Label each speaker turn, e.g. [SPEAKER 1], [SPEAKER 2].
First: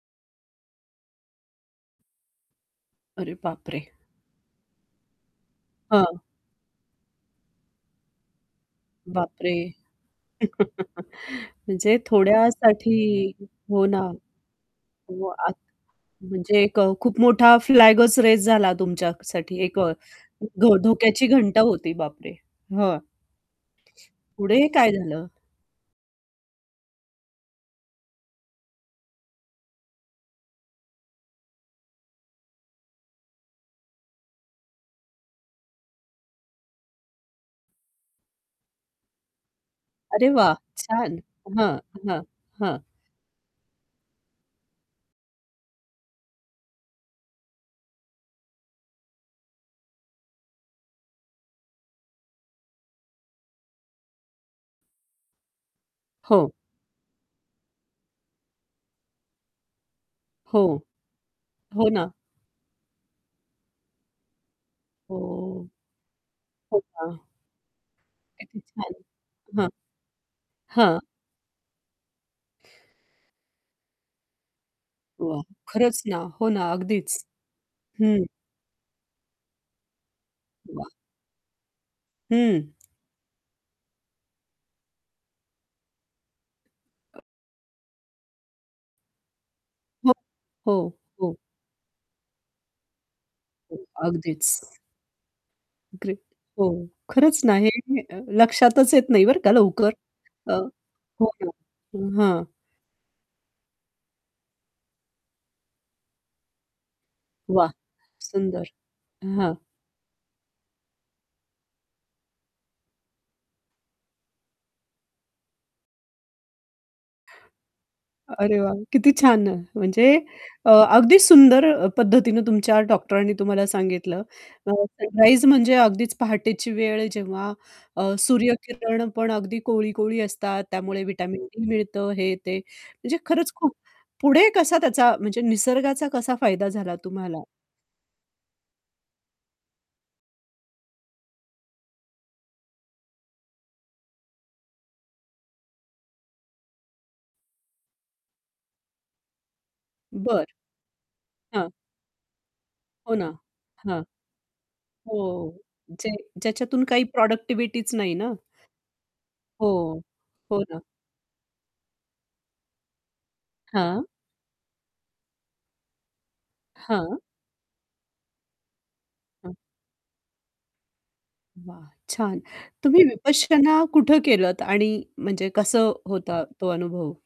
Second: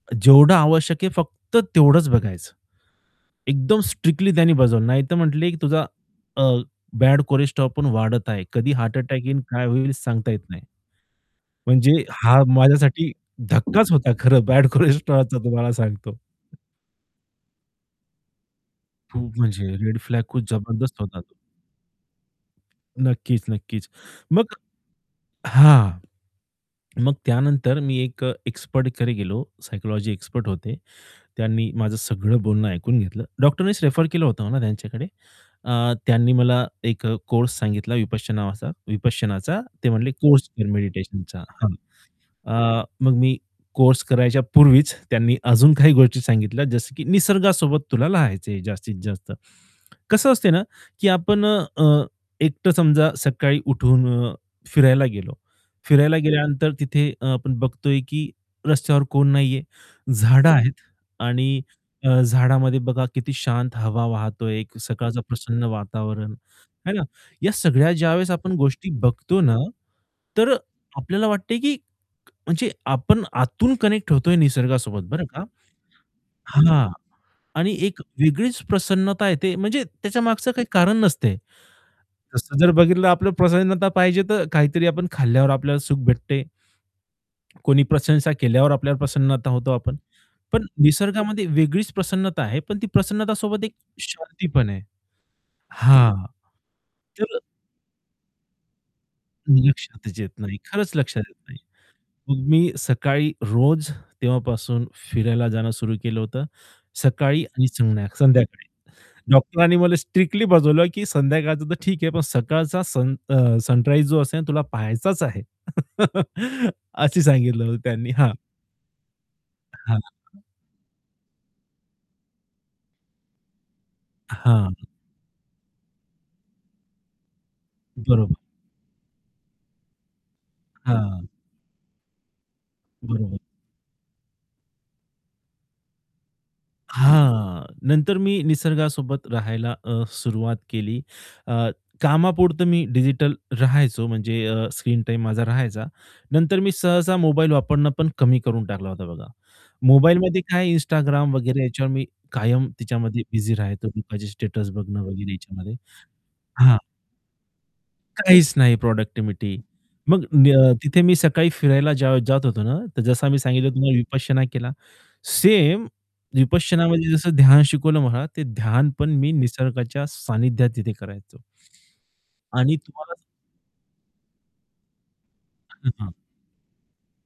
[SPEAKER 1] जेवढं आवश्यक आहे, फक्त तेवढंच बघायचं.
[SPEAKER 2] अरे
[SPEAKER 1] एकदम
[SPEAKER 2] बापरे!
[SPEAKER 1] स्ट्रिक्टली त्यांनी बजावलं. नाहीतर म्हटले, की तुझा
[SPEAKER 2] हां.
[SPEAKER 1] अ, बॅड कोलेस्ट्रोल पण वाढत आहे. कधी हार्ट अटॅक येईल,
[SPEAKER 2] बापरे!
[SPEAKER 1] काय होईल सांगता येत नाही. म्हणजे
[SPEAKER 2] म्हणजे
[SPEAKER 1] हा
[SPEAKER 2] थोड्यासाठी
[SPEAKER 1] माझ्यासाठी
[SPEAKER 2] हो
[SPEAKER 1] धक्काच
[SPEAKER 2] ना,
[SPEAKER 1] होता खरं बॅड कोलेस्ट्रॉलचा
[SPEAKER 2] [unintelligible]
[SPEAKER 1] तुम्हाला सांगतो.
[SPEAKER 2] म्हणजे एक खूप मोठा फ्लॅगच रेज झाला
[SPEAKER 1] खूप
[SPEAKER 2] तुमच्यासाठी
[SPEAKER 1] म्हणजे,
[SPEAKER 2] एक अ,
[SPEAKER 1] रेड फ्लॅग खूप
[SPEAKER 2] धो
[SPEAKER 1] जबरदस्त होता
[SPEAKER 2] धोक्याची
[SPEAKER 1] तो.
[SPEAKER 2] घंटा होती बापरे! हां.
[SPEAKER 1] नक्कीच, नक्कीच. मग
[SPEAKER 2] पुढे काय झालं?
[SPEAKER 1] हां. मग त्यानंतर मी एक एक्सपर्टकडे गेलो. सायकॉलॉजी एक्सपर्ट होते. त्यांनी माझं सगळं बोलणं ऐकून घेतलं. डॉक्टरनीच रेफर केलं होतं ना त्यांच्याकडे अ, त्यांनी मला एक अ, कोर्स सांगितला विपश्च नावाचा विपश्यनाचा ते म्हणले
[SPEAKER 2] अरे
[SPEAKER 1] कोर्स
[SPEAKER 2] वाह!
[SPEAKER 1] कर
[SPEAKER 2] छान.
[SPEAKER 1] मेडिटेशनचा. हां.
[SPEAKER 2] हां, हां, हां.
[SPEAKER 1] अ, मग मी कोर्स करायच्या पूर्वीच त्यांनी अजून काही गोष्टी सांगितल्या जसं, की निसर्गासोबत तुला राहायचे जास्तीत जास्त, कसं असते ना, की आपण अ, एकटं समजा सकाळी उठून फिरायला गेलो, फिरायला
[SPEAKER 2] हो.
[SPEAKER 1] गेल्यानंतर तिथे अ, आपण बघतोय, की रस्त्यावर कोण नाहीये. झाडं
[SPEAKER 2] हो.
[SPEAKER 1] आहेत आणि
[SPEAKER 2] हो ना.
[SPEAKER 1] अ, झाडामध्ये बघा किती शांत हवा वाहतोय, सकाळचं प्रसन्न
[SPEAKER 2] हो.
[SPEAKER 1] वातावरण,
[SPEAKER 2] हो
[SPEAKER 1] है ना.
[SPEAKER 2] का?
[SPEAKER 1] या सगळ्या ज्यावेळेस आपण
[SPEAKER 2] किती
[SPEAKER 1] गोष्टी
[SPEAKER 2] छान,
[SPEAKER 1] बघतो ना,
[SPEAKER 2] हां.
[SPEAKER 1] तर अ,
[SPEAKER 2] हां.
[SPEAKER 1] आपल्याला वाटतंय, की म्हणजे आपण आतून कनेक्ट होतोय निसर्गासोबत बरं
[SPEAKER 2] वाह!
[SPEAKER 1] का.
[SPEAKER 2] खरंच ना. हो ना.
[SPEAKER 1] हां,
[SPEAKER 2] अगदीच.
[SPEAKER 1] आणि एक
[SPEAKER 2] हं.
[SPEAKER 1] वेगळीच प्रसन्नता येते. म्हणजे त्याच्या मागचं काही
[SPEAKER 2] वाह!
[SPEAKER 1] कारण नसते. तसं जर
[SPEAKER 2] हं.
[SPEAKER 1] बघितलं आपलं प्रसन्नता पाहिजे तर काहीतरी आपण खाल्ल्यावर आपल्याला सुख भेटते. कोणी प्रशंसा केल्यावर आपल्यावर प्रसन्नता होतो आपण.
[SPEAKER 2] हो,
[SPEAKER 1] पण
[SPEAKER 2] हो, हो.
[SPEAKER 1] निसर्गामध्ये वेगळीच प्रसन्नता आहे, पण ती प्रसन्नतासोबत एक
[SPEAKER 2] [unintelligible]
[SPEAKER 1] शांती पण
[SPEAKER 2] अगदीच.
[SPEAKER 1] आहे.
[SPEAKER 2] ग्रेट.
[SPEAKER 1] हां.
[SPEAKER 2] हो,
[SPEAKER 1] तर
[SPEAKER 2] खरंच ना, हे अ, लक्षातच येत नाही बरं का लवकर
[SPEAKER 1] लक्षातच येत
[SPEAKER 2] अ,
[SPEAKER 1] नाही. खरंच लक्षात
[SPEAKER 2] हो,
[SPEAKER 1] येत
[SPEAKER 2] हो.
[SPEAKER 1] नाही.
[SPEAKER 2] हां.
[SPEAKER 1] मग मी सकाळी रोज तेव्हापासून फिरायला जाणं सुरु केलं होतं. सकाळी आणि
[SPEAKER 2] वाह!
[SPEAKER 1] संध्या संध्याकाळी
[SPEAKER 2] सुंदर. हां.
[SPEAKER 1] डॉक्टरांनी मला स्ट्रिक्टली बजवलं, की संध्याकाळचं तर ठीक आहे, पण सकाळचा सन अ, सनराईज जो असेल तुला पहायचाच आहे. असं सांगितलं होतं त्यांनी, हां.
[SPEAKER 2] अरे वाह! किती छान. म्हणजे
[SPEAKER 1] हां.
[SPEAKER 2] अ, अगदी सुंदर पद्धतीने तुमच्या डॉक्टरांनी तुम्हाला सांगितलं अ,
[SPEAKER 1] हां.
[SPEAKER 2] सनराईज म्हणजे अगदीच पहाटेची वेळ जेव्हा अ,
[SPEAKER 1] बरोबर.
[SPEAKER 2] सूर्यकिरण पण अगदी कोवळी-कोवळी असतात, त्यामुळे
[SPEAKER 1] हां.
[SPEAKER 2] विटॅमिन डी मिळतं हे ते. म्हणजे
[SPEAKER 1] बरोबर.
[SPEAKER 2] खरंच खूप पुढे कसा त्याचा म्हणजे निसर्गाचा कसा फायदा झाला तुम्हाला?
[SPEAKER 1] हां. नंतर मी निसर्गासोबत राहायला अ, सुरुवात केली अ, कामापुरतं मी डिजिटल राहायचो म्हणजे अ, स्क्रीन टाईम माझा राहायचा. नंतर मी सहसा मोबाईल वापरणं पण कमी करून टाकला होता बघा. मोबाईलमध्ये
[SPEAKER 2] बरं.
[SPEAKER 1] काय Instagram वगैरे
[SPEAKER 2] हां.
[SPEAKER 1] याच्यावर मी कायम
[SPEAKER 2] हो
[SPEAKER 1] त्याच्यामध्ये
[SPEAKER 2] ना
[SPEAKER 1] बिझी राहायचो
[SPEAKER 2] हां.
[SPEAKER 1] लोकांचे स्टेटस बघणं वगैरे
[SPEAKER 2] हो,
[SPEAKER 1] याच्यामध्ये,
[SPEAKER 2] जे
[SPEAKER 1] हां.
[SPEAKER 2] ज्याच्यातून काही प्रॉडक्टिव्हिटीच नाही ना.
[SPEAKER 1] काहीच नाही प्रॉडक्टिव्हिटी
[SPEAKER 2] हो.
[SPEAKER 1] मग
[SPEAKER 2] हो
[SPEAKER 1] न
[SPEAKER 2] ना.
[SPEAKER 1] तिथे मी सकाळी फिरायला जेव्हा जात होतो, ना तर जसं मी सांगितलं तुम्हाला
[SPEAKER 2] हां.
[SPEAKER 1] विपश्यना केला. सेम विपश्यनामध्ये
[SPEAKER 2] हां.
[SPEAKER 1] जसं ध्यान शिकवलं मला, ते ध्यान पण मी
[SPEAKER 2] हं.
[SPEAKER 1] निसर्गाच्या सानिध्यात तिथे करायचो.
[SPEAKER 2] वाह! छान.
[SPEAKER 1] आणि
[SPEAKER 2] तुम्ही
[SPEAKER 1] तुम्हाला
[SPEAKER 2] विपश्यना कुठं केलंत आणि म्हणजे कसं होता तो अनुभव?